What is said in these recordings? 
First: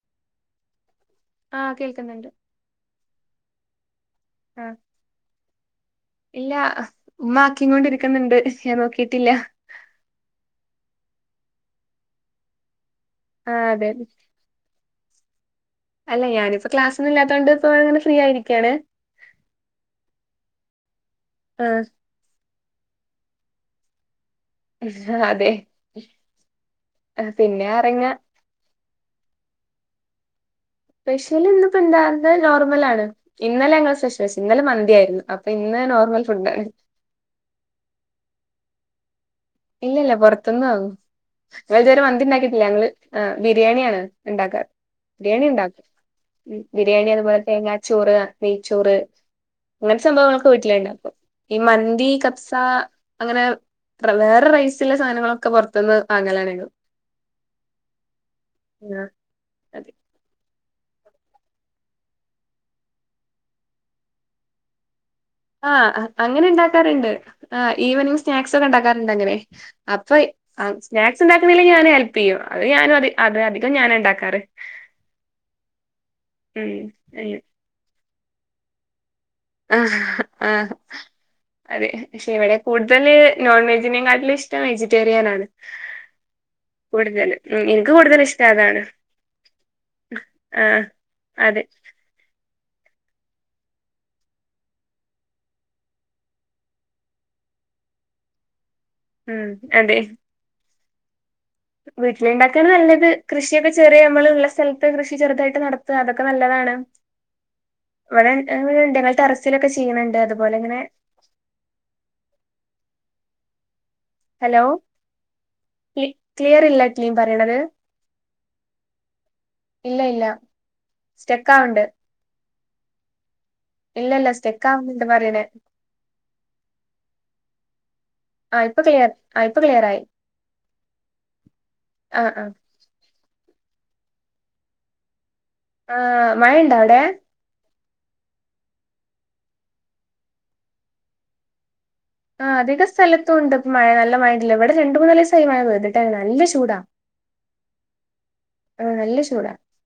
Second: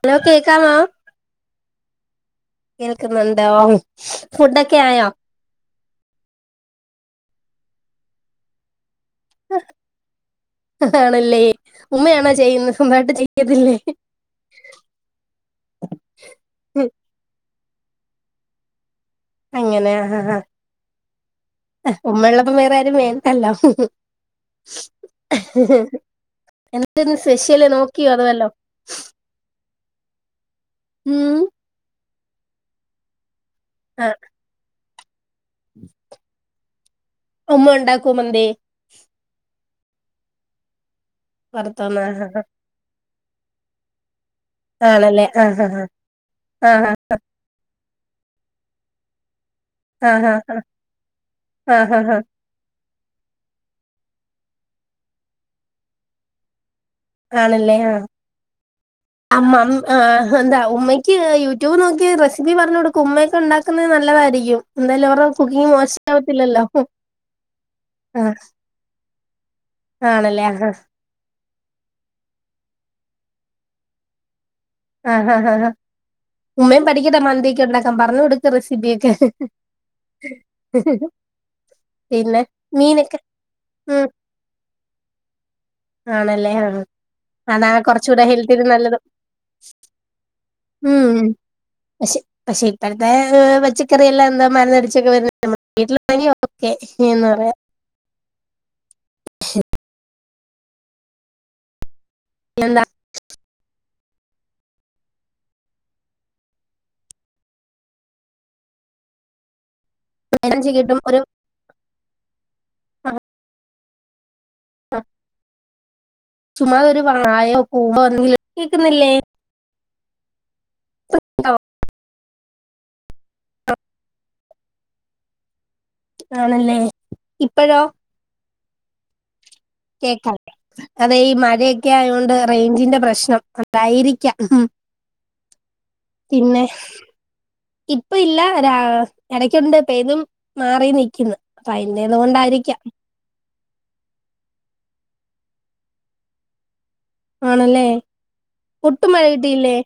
Hello കേക്കാമോ ആ കേൾക്ക്ന്ന്ണ്ട് കേൾക്കുന്നുണ്ടോ ന്ന് ആഹ് ഇല്ലാ ഉമ്മ ആക്കിം കൊണ്ടിരിക്കുന്നുണ്ട് ഞാൻ നോക്കി ഹ് ഹ്ആണല്ലേ ഉമ്മയാണോ ചെയ്യുന്ന വട്ട് ആഹ് ചെയ്യത്തില്ലേ അതെ അല്ല ഞാനിപ്പ ക്ലാസ്സൊന്നും ഇല്ലാത്തോണ്ട് ഇപ്പൊ [unintelligible] ഫ്രീ ആയിരിക്കാണ് അങ്ങനെയ ഹ ഹ ആഹ് ഹ ഉമ്മയുള്ള- അപ്പം വേറെ ആരും വേണ്ടല്ലോ ഹ്‌ ഹ്‌ അതെ എന്തെ ഇന്ന് ആ, പിന്നെ സ്പെഷ്യല് അറങ്ങ നോക്കിയോ അത്‌വല്ലോം സ്പെഷ്യല് ഇന്നിപ്പോ എന്താ ഇന്ന് നോർമലാണ് ഇന്നലെ ഞങ്ങള് സ്പെഷ്യലെച്ച് ഇന്നലെ മന്തി ആയിര്ന്ന് അമ്മ ഉണ്ടാക്കോ മന്തി ഇല്ല ഇല്ല പൊറത്തൊന്നു വാങ്ങും. പുറത്തുന്ന് ഞ്ഞങ്ങള് ആഹ് മന്തിണ്ടാക്കിയിട്ടില്ല ഞങ്ങള് ആ ബിരിയേണിയാണ് ഉണ്ടാക്കാ ആണല്ലേ ബിരിയാണി ആഹ് ഉണ്ടാക്കും ആഹ് ആഹ് ബിരിയാണി അത്പോലെ തേങ്ങാ ചോറ് നെയ് ചോറ് അങ്ങൻത്തെ ആഹ് സംഭവങ്ങളൊക്കെ ആഹ് വീട്ടിലുണ്ടാക്കും ഈ ആഹ് മന്തി ആഹ് കപ്സ അങ്ങനെ റൈസുള്ള സാനങ്ങളൊക്കെ പൊറത്തുന്ന് വാങ്ങലാണ് ആണല്ലേ ആ ആ അമ്മ അം അതെ ആ ആ എന്താ ഉമ്മയ്ക്ക് യൂട്യൂബ് നോക്കി റെസിപ്പി പറഞ്ഞു കൊടുക്കു ഉമ്മയൊക്കെ ഉണ്ടാക്കുന്നത് നല്ലതായിരിക്കും എന്തായാലും അവര് ആ അ അങ്ങനെ ഇണ്ടാക്കാറ്ണ്ട് ആ ഈവനിങ് ആ സ്നാക്സ് ഒക്കെ ഉണ്ടാക്കാറുണ്ട് അങ്ങനെ അപ്പൊ ഇ ആണല്ലേ അ ആഹാ സ്നാക്സ് ഉണ്ടാ ആരുമിലെങ്കി ഞാന് ഹെൽപ്പെയ്യും അത് ഞാനും അത് അത് അധികം ഞാനണ്ടാക്കാറ് ആ ഹാ ഹാ ഹാ ഉം ഉമ്മയും പഠിക്കട്ടെ അങ്ങനെ. മന്തിയൊക്കെ ഉണ്ടാക്കാം പറഞ്ഞു കൊടുക്ക് റെസിപ്പിയൊക്കെ ഹ് ആഹ് ആ അതെ പക്ഷെ പിന്നെ ഇവിടെ കൂടുതല് മീനൊക്കെ നോൺ ഉം വെജിനേകാട്ടിലും ഇഷ്ടം വെജിറ്റേറിയനാണ് ആണല്ലേ ആഹ് കൂടുതല് ഉം അതാ ഇൻക്ക് കുറച്ചുകൂടെ കൂടുതലിഷ്ടം ഹെൽത്തിന് അതാണ് നല്ലത് ഉം ആഹ് അതെ പഷേ ഇപ്പഴത്തെ പച്ചക്കറിയെല്ലാം എന്താ മര്ന്നടിച്ചൊക്കെ വരുന്ന നമ്മളെ വീട്ടിലാണെങ്കി [unintelligible] ഓക്കെ എന്ന് വേണം [unintelligible] ഉം. അതെ വീട്ടില്ണ്ടാക്കാണ്. എന്താ നല്ലത് കൃഷിയൊക്കെ ചെറ്യേ നമ്മളുള്ള സ്ഥലത്ത് കൃഷി ചെറുതായിട്ട് നടത്ത. അതൊക്കെ. നല്ലതാണ് ഇവടെ.. ഉണ്ട്.. [unintelligible] ടറസിലൊക്കെ ചെയ് ചെയ്യണ്‌ണ്ട് മരുന്ന് അതുപോലെങ്ങനെ കിട്ടും ഒരു ആ, ഹലോ ക്ലി. ക്ലിയർ. ഇല്ല. ചുമ്മാതെ ഒരു ക്ലീൻ. പറയിണത് വാഴയോ പൂവോ എന്തെങ്കിലും കേക്കുന്നില്ലേ ഇല്ല ഇല്ല സ്റ്റെക്കാവ്ണ്ട് ഇല്ല [unintelligible] പറയണേ ആണല്ലേ. ഇപ്പഴോ- ആഹ്. ഇപ്പൊ ക്ലിയർ ആ ഇപ്പൊ ക്ലിയർ ആയി കേക്കണ്ടേ അതെ ഈ മഴയൊക്കെ ആ ആയോണ്ട് ആ റൈഞ്ചിന്റെ പ്രശ്നം തായിരിക്കാം. ഹ് ഹ് ആ മഴയിണ്ട. അവടെ ഇപ്പ ഇല്ല. രാ. എടക്കുണ്ട് പെയ്തും. മാറിയും നിക്കുന്നു ആഹ്. അധിക സ്ഥലത്തുണ്ട് ഇപ്പോ മഴ നല്ലമഴണ്ട് ലേ. ഇവിടെ രണ്ട്. മൂന്നാലിസ് ഇപ്പൊ. മഴ. പെയ്തിട്ടേ. നല്ല. ചൂടാ ആണല്ലേ, ആ ഒട്ടും നല്ല മഴ ചൂടാ കിട്ടിയില്ലേ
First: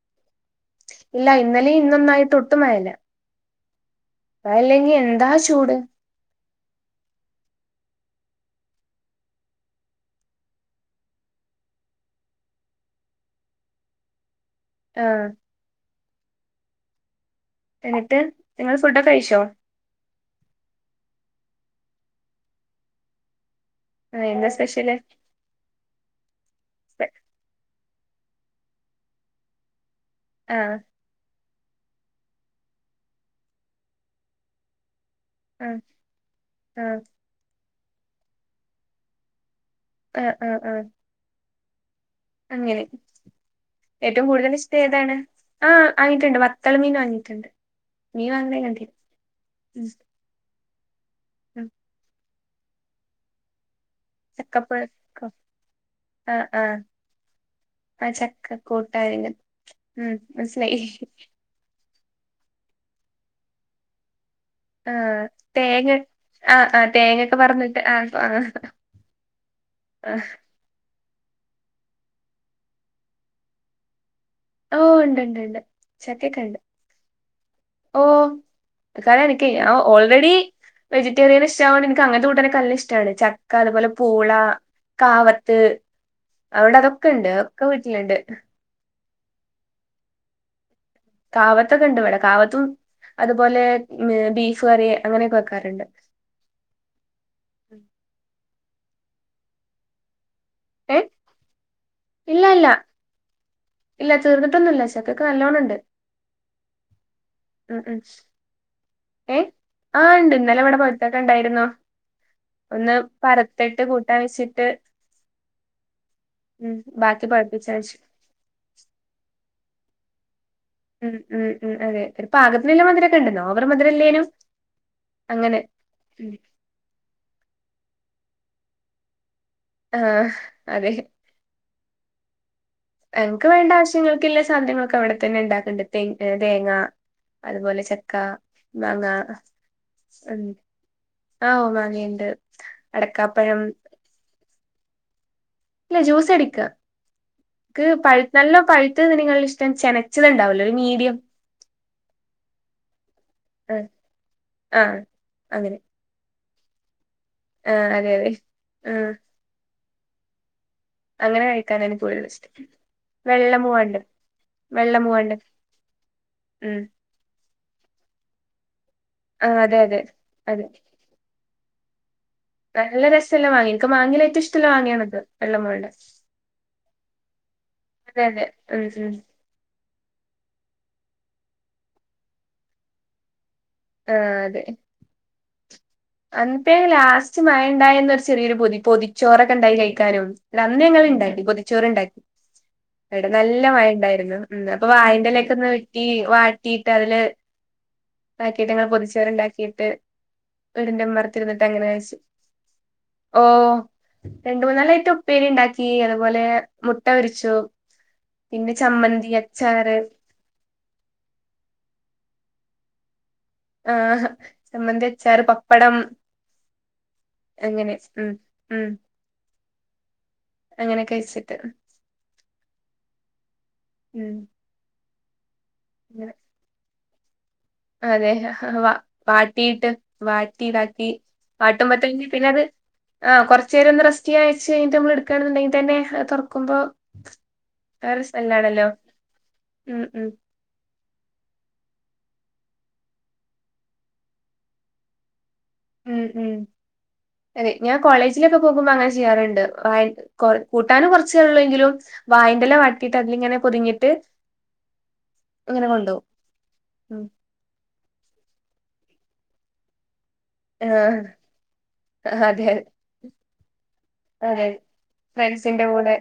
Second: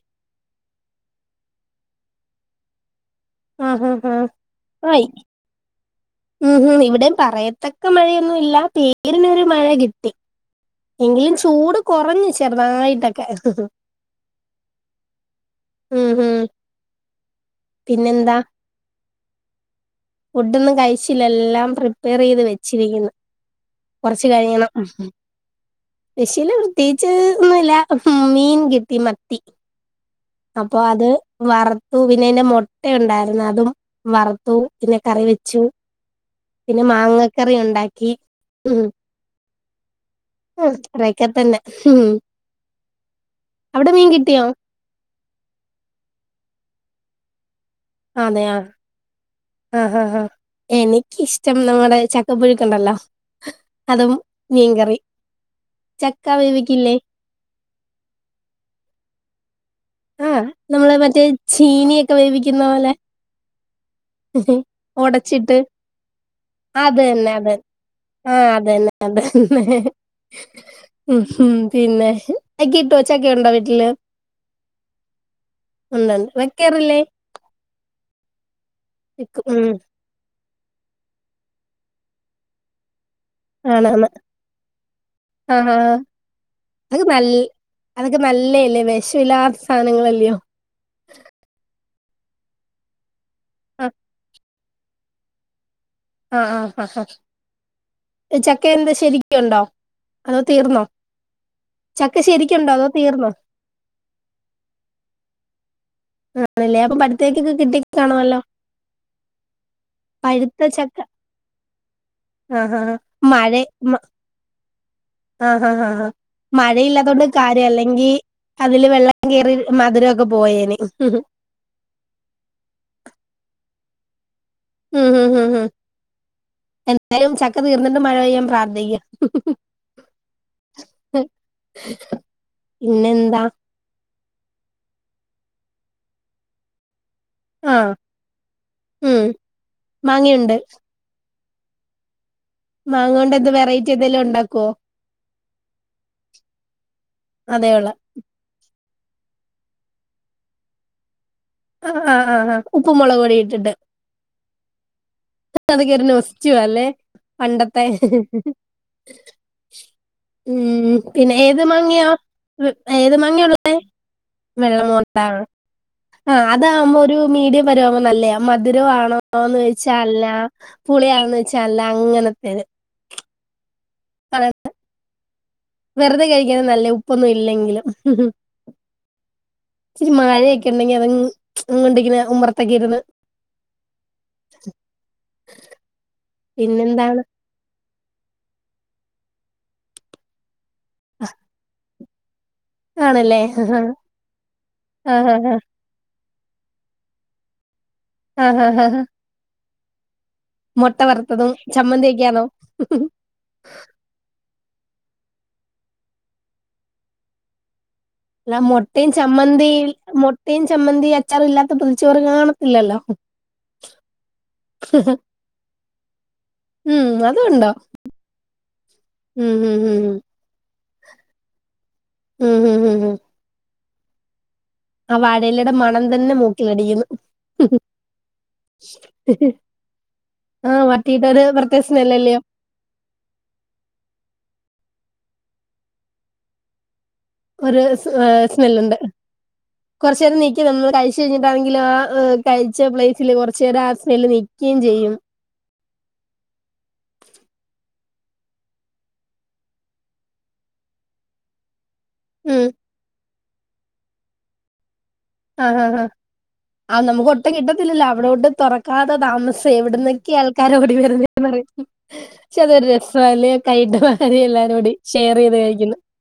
ഇല്ല, ഇന്നലിം. ഇന്നൊന്നായിട്ടൊ. ഒട്ടും. മഴയില്ല ആഹ് ആഹ് ആഹ് മഴല്ലെങ്കി. ആയി എന്താ ചൂട് ഉം, ഹം. ഇവിടെ പറയത്തക്ക മഴയൊന്നു. ഇല്ല. പേരിനൊരു. മഴ കിട്ടി എങ്കിലും. ചൂട് കൊറഞ്ഞു ചെറുതായിട്ടൊക്കെ ആ ഉം.. ഹം എന്നിട്ട്. നിങ്ങള്. ഫുഡൊക്കെഴിച്ചോ ഫുഡോന്നും. കഴിച്ചില്ല. ല്ലെല്ലാം. പ്രിപ്പയർ ചെയ്ത് വെച്ചിരിക്കുന്നു കൊറച്ച്. ആഹ് എന്താ കഴിയണം. സ്പെഷ്യല് ഹ്ഹ്. സ്പഷ്ൽ പ്രത്യയ്ച്ച്. ഒന്നുഇല്ല ഹും, മീൻ കിട്ടി മത്തി. ആഹ് അപ്പൊ. അത് വറുത്തു പിന്നെ ആയിന്റെ. മുട്ട ഉണ്ടായിരുന്നു. അതും. വറുത്തു പിന്നെ കറി. വെച്ചു. ആഹ് പിന്നെ ആഹ് മാങ്ങക്കറി ഉണ്ടാക്കി.. ഉം ആഹ് ആഹ് ആ, ആഹ് അതോക്കത്തന്നെ അങ്ങനെ. അവിടെ മീൻ ഏറ്റവും കിട്ടിയോ കൂടുതൽ ഇഷ്ടം. ഏതാണ് ആ, ആയിട്ടുണ്ട്. വ വത്തള്. മീൻ വാങ്ങിട്ടുണ്ട്. മീൻ അതെ വാങ്ങണേ കണ്ടേ ആ, ഹ്, ആ, ആ, എനിക്കിഷ്ടം ഉം ന്ന്. പറയുന. ചക്കപ്പുഴക്ക്ണ്ടല്ലോ അതും മീൻകറി. ചക്കപ്പഴക്കോ ചക്ക. വേവിക്കില്ലേ ആ, ചക്ക. കൂട്ടായിങ്ക ആഹ. നമ്മള്. മറ്റേ. ചീനിയൊക്കെ വേവിക്കുന്ന. പോലെ ഹ്‌. ഹ്‌. ആഹ് ഒടച്ചിട്ട് തേങ്ങ ആഹ് ആഹ് അതന്നെ. തേങ്ങൊക്കെ അതെ. പറന്നിട്ട് ആഹ് ആഹ് ആഹ. അതന്നെ. അതെന്നെ ആഹ് ഉ. ഉം. പിന്നെ. അകി ഇട്ടു വച്ചാ കേടുണ്ടോ. വീട്ടില്. ഓഹ് ഉണ്ട് ഉണ്ടണ്ട്. വെക്കാറില്ലേ ഓ, ഓം. കര. എനിക്ക്. വെക്കും ഉം ഓ. Already vegetarian. ഇഷ്ടവോന്ന്. എനിക്ക് അങ്ങൻത്തെ. കൂട്ടാനല്ലഇഷ്ടണ് ചക്ക. അതുപോലെ. ആണാണ് പൂള. കാവത്ത് ആഹ് ആഹ് അവിടെ അതൊക്കെ ഇണ്ട് ഒക്കെ വീട്ടില്ണ്ട് [unintelligible] സാനങ്ങളല്ലയോ കാവത്തൊക്കെ. ഉണ്ട് വിടെ കാവത്തും അതുപോലെ ആ ബീഫ് കറീ. അങ്ങനെയൊക്കെ -വെക്കാറുണ്ട് ആഹ് ആഹ് ആ ചക്ക എന്താ ശരിക്കുണ്ടോ അതോ തീർന്നോ ഏ ചക്ക ഇല്ല ഇല്ല ശരിക്കുണ്ടോ അതോ തീർന്നോ ഇല്ല തീർന്നിട്ടൊന്നും ഇ ചക്കക്ക് നല്ലോണ്ണം ഉണ്ട് ആണല്ലേ അപ്പൊ പഠത്തേക്കൊക്ക കിട്ടി കാണല്ലോ ഏയ് ആ് ഉണ്ട് ഇന്നലെ ഇവിടെ പൗത്തേക്ക ഉണ്ടായിരുന്നോ ആഹ് ഹാ് മഴെ മ കൂട്ടാൻ വെച്ചിട്ട് ആഹ ആാ ആ ആ ഉം മഴയില്ലാത കൊണ്ട് ബാക്കി കാര്യം പഴുപ്പിച്ച് വെച്ചു അല്ലെങ്കിൽ അതില് വെള്ളം കയറി മധുരമൊക്കെ പോയേനെ ഉം ഉം ഉം അതെ പാകത്തിനെല്ലാം മധുരമക്കെ ഉണ്ടെന്നോ ഓവർ മധുരമല്ലേനും ഉം ഉ ഉം ഉ എന്തായാലും ചക്ക തീർന്നിട്ട് മഴ പെയ്യാൻ പ്രാർത്ഥിക്കുക ആഹ അതെ അ എങ്ങക്ക് വേണ്ട ആവശ്യങ്ങൾക്കല്ല സാധനങ്ങളൊക്കെ അവിടെ തന്നെ ഉണ്ടാക്കണ്ട് ത തേങ്ങ ആ അതുപോലെ ചക്ക മാങ്ങ ഉം ഉം മാങ്ങയുണ്ട് ആ മാങ്ങ ഉണ്ട് മാങ്ങണ്ട് എന്ത് വെറൈറ്റി എന്തെങ്കിലും ഉണ്ടാക്കുവോ ഇല്ല ജ്യൂസ് എടിക്ക ഇക് അതേയുള്ള പാഴ് നല്ല പഴുത്ത നിങ്ങങ്ങളുടെ ഇഷ്ടം ചെനച്ചത് ഉണ്ടാവല്ലോ ഒരു മീഡിയം ആ ആ് ആ് ആ് ഉപ്പും മുളക് പൊടി ഇട്ടിട്ട് ആഹ് ആഹ് അങ്ങനെ അത് കേറി നെസ്റ്റോ അല്ലേ പണ്ടത്തെ ആഹ് അതെ അതെ ആഹ് ഉം പിന്നെ അങ്ങനെ ഏത് കഴിക്കാനാണ് എനിക്ക് മാങ്ങയാ കൂടുതൽ ഇഷ്ടം ഏത് മാങ്ങയ വെള്ള ഉള്ള മൂവാണ്ടൻ വെള്ള വെള്ളമ മൂവാണ്ടൻ ആ ഉം അതാകുമ്പോ ഒരു മീഡിയം പരുവുമ്പോ നല്ലേ മധുരണ് ന്ന് ആഹ് അതെ അതെ വെച്ചല്ല അതെ പുളിയണന്ന് വെച്ച അല്ല അങ്ങനെ നല്ല രസമല്ല വാങ്ങി എനിക്ക് മാങ്ങിയ ഏറ്റവും ഇഷ്ടല്ല വാങ്ങിയണത് വെറുതെ കഴിക്കാന നല്ലേ ഉപ്പൊന്നും ഇല്ലെങ്കിലും അതെ അതെ ഉം ഉം ഇരി മഴയക്കെ ണ്ടെങ്ക അത്ങ്ങണ്ട ഉമ്മറത്തൊക്കെ ഇന്ന് ആഹ അതെ അപ പിന്നെന്താണ് ലാസ്റ്റ് മഴ ഉണ്ടായി എന്നൊരു ചെറിയൊരു പൊതി പൊതിച്ചോറൊക്കെ ഉണ്ടായി കഴിക്കാനും ലഅന്ന് ങ്ങള്ണ്ടാക്കി പൊതിച്ചോറണ്ടാക്കി എടാ ആണല്ലേ നല്ല മഴ ആഹ് ഉണ്ടായിരുന്നു അപ്പൊ ആഹ് ആഹ് വാഴൻ്റെലേക്കെന്ന് ഒന്ന് വെട്ടി വാട്ടിയിട്ട് അതില് ആഹ് ആഹ് ആഹ് പാക്കേറ്റങ്ങൾ ആഹ് പൊതിച്ചവർണ്ടാക്കിയിട്ട് മുട്ട വീടിന്റെ വറുത്തതും മറത്തിരുന്നിട്ട് അങ്ങനൊയച്ചു ചമ്മന്തിയൊക്കെയാണോ ഓ രണ്ട മൂന്നാലയ്റ്റം ഉപ്പേരിണ്ടാക്കി അതുപോലെ മുട്ട ഒരിച്ചു അല്ല മുട്ടയും ചമ്മന്തി മുട്ടയും ചമ്മന്തി അച്ചാറും ഇല്ലാത്ത പൊതിച്ചോറ് കാണ ഇല്ലല്ല ആഹ ചമ്മന്തി അച്ചാർ പപ്പടം ഉം അത ഉണ്ടോ അങ്ങനെ ഉം ഉം ഉ ഉ അങ്ങനെയൊക്കെ വച്ചിട്ട് ഉം ഹ ഉ ഉ ഉം [inaudible] ആ വാടയിലടെ മണം അങ്ങനെ തന്നെ മോക്കിലടിക്കുന്നു അതെ വ വാട്ടിയിട്ട് ആ വാട്ടിടാക്കി വട്ടിയിട്ട് ഒരു പ്രത്യേക പാട്ടുമ്പോത്തേ സ്മെല്ലല്ലയോ പിന്ന അത് ആ കൊറച്ചുേര ഒന്ന് റെസ്റ്റ് ചെയ്യാ ച്ച്കഴിഞ്ഞട്ട നമ്മ എടുകണെന്നുണ്ടെങ്കിൽ തന്നെ അഹ് തുറക്കുമ്പോ ഒരു വേറെ സ്ഥലാണല്ലോ സ്മെല്ലുണ്ട് ഉം കുറച്ച ഉം നേരം നീക്കി നമ്മൾ കഴിച് കഴഞ്ഞിട്ടാണെങ്കില ആ കഴിച്ച പ്ലേറ്റില് കുറച്ചു നേരം ആ സ്നെല് നിക്കയും ചെയ്യും ഉം ഉം അതെ ഞാൻ കോളേജിലൊക്കെ പോകുമ്പോ അങ്ങനെ ചെയ്യാറുണ്ട് കൂട്ടാനും കുറച്ചേള്ള എങ്കിലും ഉം വായന്റെല വാട്ടീട്ട് അതിലിങ്ങനെ പൊതിഞ്ഞിട്ട് ആഹാ ഇങ്ങനെ ആഹാ കൊണ്ടോവും ആ ഉം നമുക്ക് ഒട്ടും കിട്ടത്തില്ലല്ലോ അവിടോട്ട് തുറക്കാത്ത താമസം എവിട ആൾക്കാരോടി ആഹ് വരുന്ന പറ ക്ഷെ അതെ അതൊരു രസല്ലേ കയ്യിട്ട് വാരി എല്ലാരൂ ടി ഷെയ് ഫ്രൻസിന്റെ കൂടെ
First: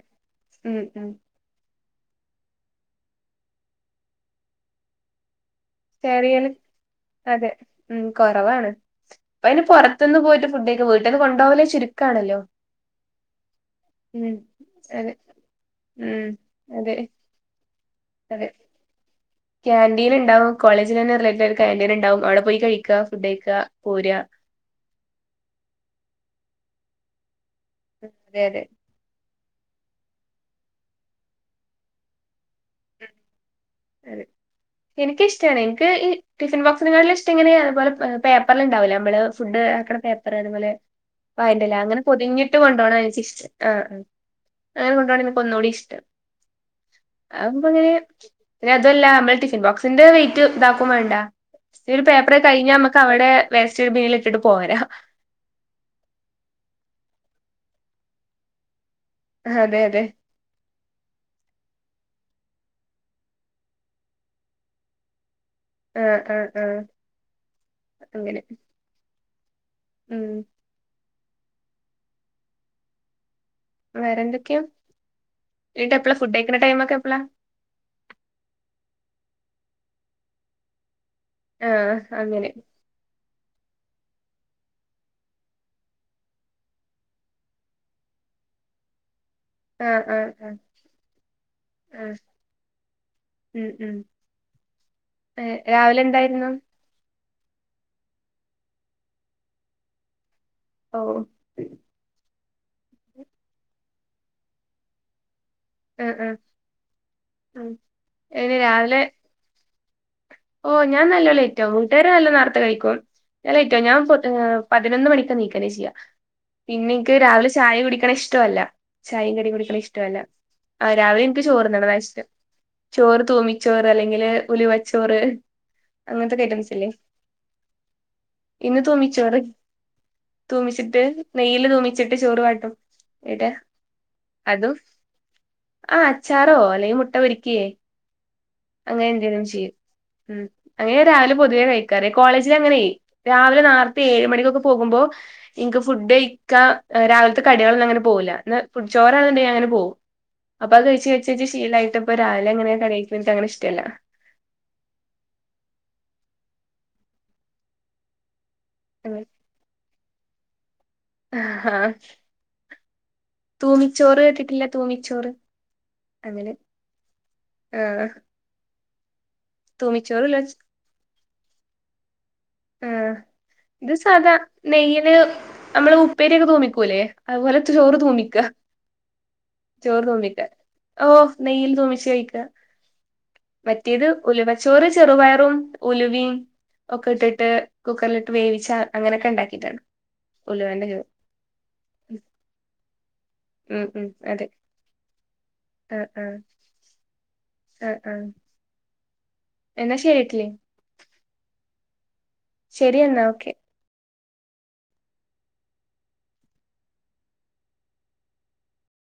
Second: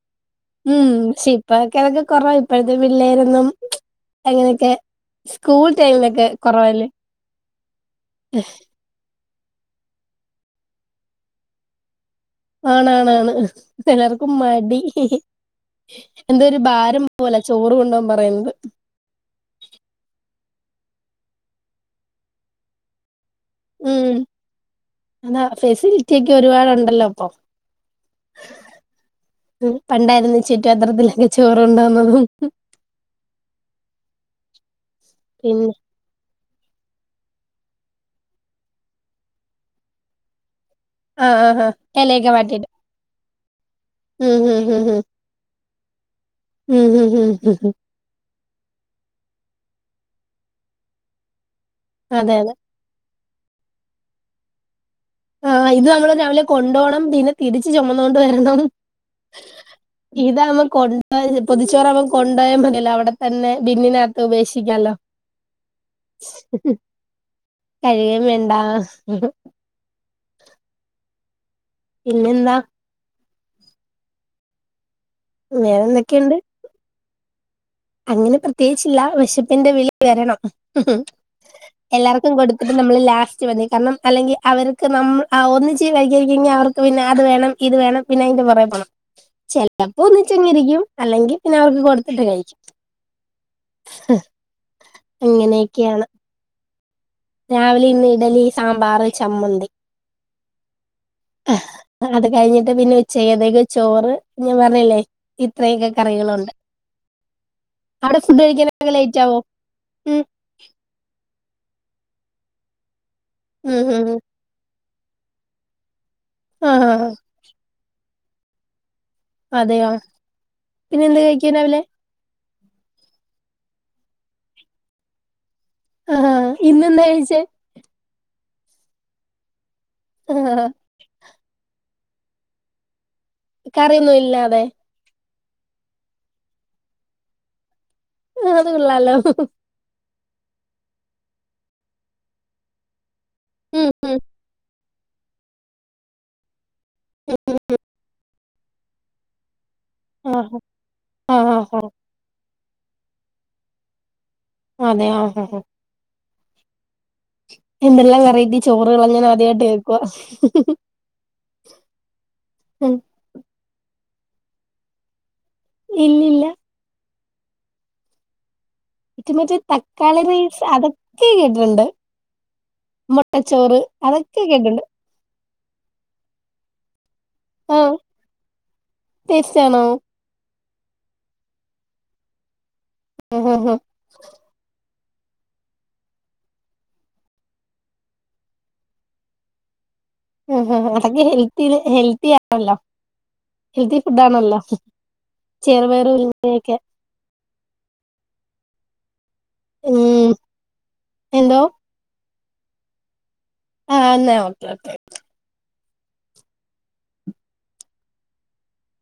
ഉം ശിപ്പോ അതിൻ്റൊക്കെ കെറവാ ഇപ്പോഴത്തെ പിള്ളേരൊന്നും മിച്ച് അങ്ങനെയൊക്കെ സ്കൂൾ ഷെയർ ടൈമിലൊക്കെ ചെയ്യല് കൊറവല്ലേ പ്പയ്ന് പുറത്തുന്ന് പോയി ഫുഡേക്ക് വീട്ടിന്ന് കൊണ്ടോകലു ചുരു ആണാണാണ് എല്ലാർക്കും ഉം മടി ഹി അതെ ഹി ഉം എന്തോരു അതെ ഭാരം പോലെ ചോറ് കൊണ്ടാകല് അതെ കാൻ്റീല് ഇണ്ടാവും കോളേജിലെന്നെ റിലേറ്റിടായ കെൻ്റിനി ണ്ടാവും അവിടെ പോയി കഴിക്ക ഉം എന്താ ഫെസിലിറ്റിയെക്കെ ഒരുപാടുണ്ടല്ലോ ഇപ്പൊ അതെ അതെ പണ്ടായിരുന്നു ചോറ്റുത്രത്തിലൊക്കെ ചോറോണ്ടോവണതും എനക്ക് ഇഷ്ടാണ് എനിക്ക് ഈ ടിഫിൻ ബോക്സിനെക്കാളഷ്ടം ഇങ്ങെ അത്പോലെ പേപ്പറ് ഉണ്ടാവില്ലേ നമ്മള് ഫുഡ് ആക്കണ പേപ്പർ അതുപോലെ ആഹ് ആഹ് ആഹ് വയൻ്റെല അങ്ങനെ ഇലയൊക്കെ പൊതിഞ്ഞിട്ട് വാട്ടിയിട്ട് കൊണ്ടോണത എനികിഷ്ടം ആ ഉം ഉം ഉം അങ്ങനെ ഉം കൊണ്ടാണതാ എനിക്ക് ഒന്നുകൂടി ഇഷ്ടം ഉം ഉം ഉം അ ഉം ആവുമ്പോ ഉം ഇങ്ങനെ പിന്നെ അതല്ല നമ്മള് ടിഫിൻബോക്സിന്റെ വെയിറ്റ് ഇതാക്കും വേണ്ട ഒരു പേപ്പർ അതെ അതെ കഴിഞ്ഞാൽ നമുക്ക് അവടെ വേസ്റ്റ് ബിന്നിലിട്ടിട്ട് പോരാ. ആഹ് ഇത് നമ്മൾ രാവിലെ കൊണ്ടോണം. പിന്നെ തിരിച്ച് ചൊമന്നൊണ്ട് വരണം. അതെ അതെ. ഇതാഉമം കൊൻ പൊതിച്ചോറാവുമ്പോ കൊണ്ടായ മതില്ലോ. അവിടെ തന്നെ ബിന്നിനാത്ത് ഉപേക്ഷിക്കലോ. അ അ അ കഴികേംവേണ്ട മം പിന്നെന്താ വേറെന്തൊക്കെയാ നീയെൻട്ട് എപ്പളാ ഫുഡ് വേറെന്തൊക്കെയുണ്ട് കയിക്കണ ടൈമൊക്കെ എപ്പള അങ്ങനെ പ്രത്യേകിച്ചില്ല. വിശപ്പിന്റെ വിളിവരണം. ആഹ് എല്ലാർക്കും. അങ്ങനെ. കൊടുത്തിട്ട് നമ്മള് ലാസ്റ്റ്. കാരണം അല്ലെങ്കിൽ അവർക്ക് നമ്മ ഒന്നച്ച് കഴിക്കനിരിക്കെങ്കിൽ അവർക്ക് പിന്നെ അത് വേണം. ഇത് വേണം. പിന്നെ ചെപ്പോക്കൊ ആഹ് ആഹ് ആഹ് ഒന്നിച്ചിരിക്കും അല്ലെങ്കിൽ പിന്നെ അവർക്ക് ആഹ് കൊടുത്തിട്ട് കഴിക്കും. ഉം ഉം ഏ രാവിലെ അങ്ങനെയൊക്കെയാണ് എന്തായിരുന്നു. രാവിലെ ഇന്ന് ഇഡലി, സാമ്പാറ്, ചമ്മന്തി, ഓ ആഹ് അത് കഴിഞ്ഞിട്ട് പിന്നെ ഉച്ചയതേക്ക് ചോറ് ഞാൻ പറഞ്ഞില്ലേ. ഇത്രയൊക്കെ ആഹ് ആഹ് കറികളുണ്ട് ഉം അവിടെ ഫുഡ് പിന്നെ കഴിക്കാനങ്ങനെ രാവിലെ ലേറ്റ് ആവോ? ഉം ഓ ഞാൻ നല്ലോലെ ലെറ്റാകും. വീട്ടുകാരെല്ലാ നേർത്തെ കഴിക്കും. ഞാൻ ഉം ലേറ്റോകും. ഉം ഞാൻ ഉം പതിനൊന്ന് മണിക്കാണിക്കണ് ചെയ്യാം. ആഹ് പിന്നെ ആഹ് ഇൻക്ക് രാവിലെ ചായ കുടിക്കണ ഇഷ്ടോല്ല. ചായീംകടിയും കുടിക്കണ അതെയോ ഇഷ്ടല്ല. ആ പിന്നെ എന്ത് രാവിലെ എനിക്ക് കഴിക്കും ചോറ് രാവിലെ തിന്നണതാഷ്ടം. ചോറ് തൂമിച്ചോറ്. അല്ലെങ്കില് ഉലുവച്ചോറ്. ആഹ് അങ്ങനത്തെക്കയറ്റംസ് ഇല്ലേ. ഇന്നെന്താ കഴിച്ചേ ഇന്ന് തൂമിച്ചോറ്. ആഹ് തൂമിച്ചിട്ട് നെയ്യില് തൂമിച്ചിട്ട് ചോറവാട്ടും. കറിയൊന്നു ഇല്ലാതെ ആഹ് അച്ചാറോ അല്ലെങ്കി മുട്ട പൊരിക്കയേ. അതുകൊള്ളാലോ. ഉം അങ്ങനെ രാവിലെ പൊതുവേ കഴിക്കാറ് കോളേജില് അങ്ങനെ രാവിലെ ഉം നാർത്തെ ഉം ഏഴ് മണിക്കൊക്കെ പോകുമ്പോ ഇൻക്ക് ഫുഡ് കഴിക്കാ രാവിലത്തെ കടികളൊന്നും അങ്ങനെ പോവൂല. എന്ന ചോറാണെണ്ടെങ്കിൽ അങ്ങനെ പോകും. ആഹ് അപ്പൊ അത് കഴിച്ച് കഴിച്ച് ആഹ് ആഹ് ശീലായിട്ട്പ്പരാവിലെങ്ങനെ [unintelligible] അങ്ങനെഷ്ടല്ല അതെ ആ ഹ ഹ എന്തെല്ലാം വെറൈറ്റി ചോറുകളാ ഞാൻ ആദ്യായിട്ട് കയിക്കുവാ ആഹ തൂമിച്ചോറ് കേട്ടിട്ടില്ലെ തൂമിച്ചോറ് ഇല്ലില്ല ആ ഇറ്റമറ്റേ തക്കാളി റൈസ് അതൊക്കെ കേട്ട്ട്ടുണ്ട് ആഹ് മൊട്ടചോ ഇത് സാധാ നെയ്യില് നമ്മള് ഉപ്പേരിയൊക്കെ തൂമിക്കൂലേ അതുപോലെച്ചിരി ചോറ് ആഹ് തൂമിക്കാ ടേസ്റ്റ് ആണോ ചോറ് തൂമിക്കാ ഓ നെയ്യിൽ തൂമിച്ച് കഴിക്കാ ആഹ് ആഹ് മറ്റേത് ഉലുവച്ചോറ് ചെറുപയറും ഉലിവിം ഒക്കെട്ട് ട്ട് കുക്കറിലിട്ട് വേവിച്ച അങ്ങനെക്കെ ണ്ടാക്കീട്ടാണ് ഒ ഹോ ഹോം തന്നേ ഹെൽത്തീല് ഹെൽത്തി ആണല്ലോ ഉം ഹെൽത്തി ഉം അതെ ഫുഡാണല്ലോ ചെറുപയറ് മുരുങ്ങൊക്കെ അ ആ എന്നാ ഉം ശരീട്ടിലേ എന്തോ ശരിയെന്നാ ഓക്കെ ആന്ന ഓക്കെ ഓക്കെ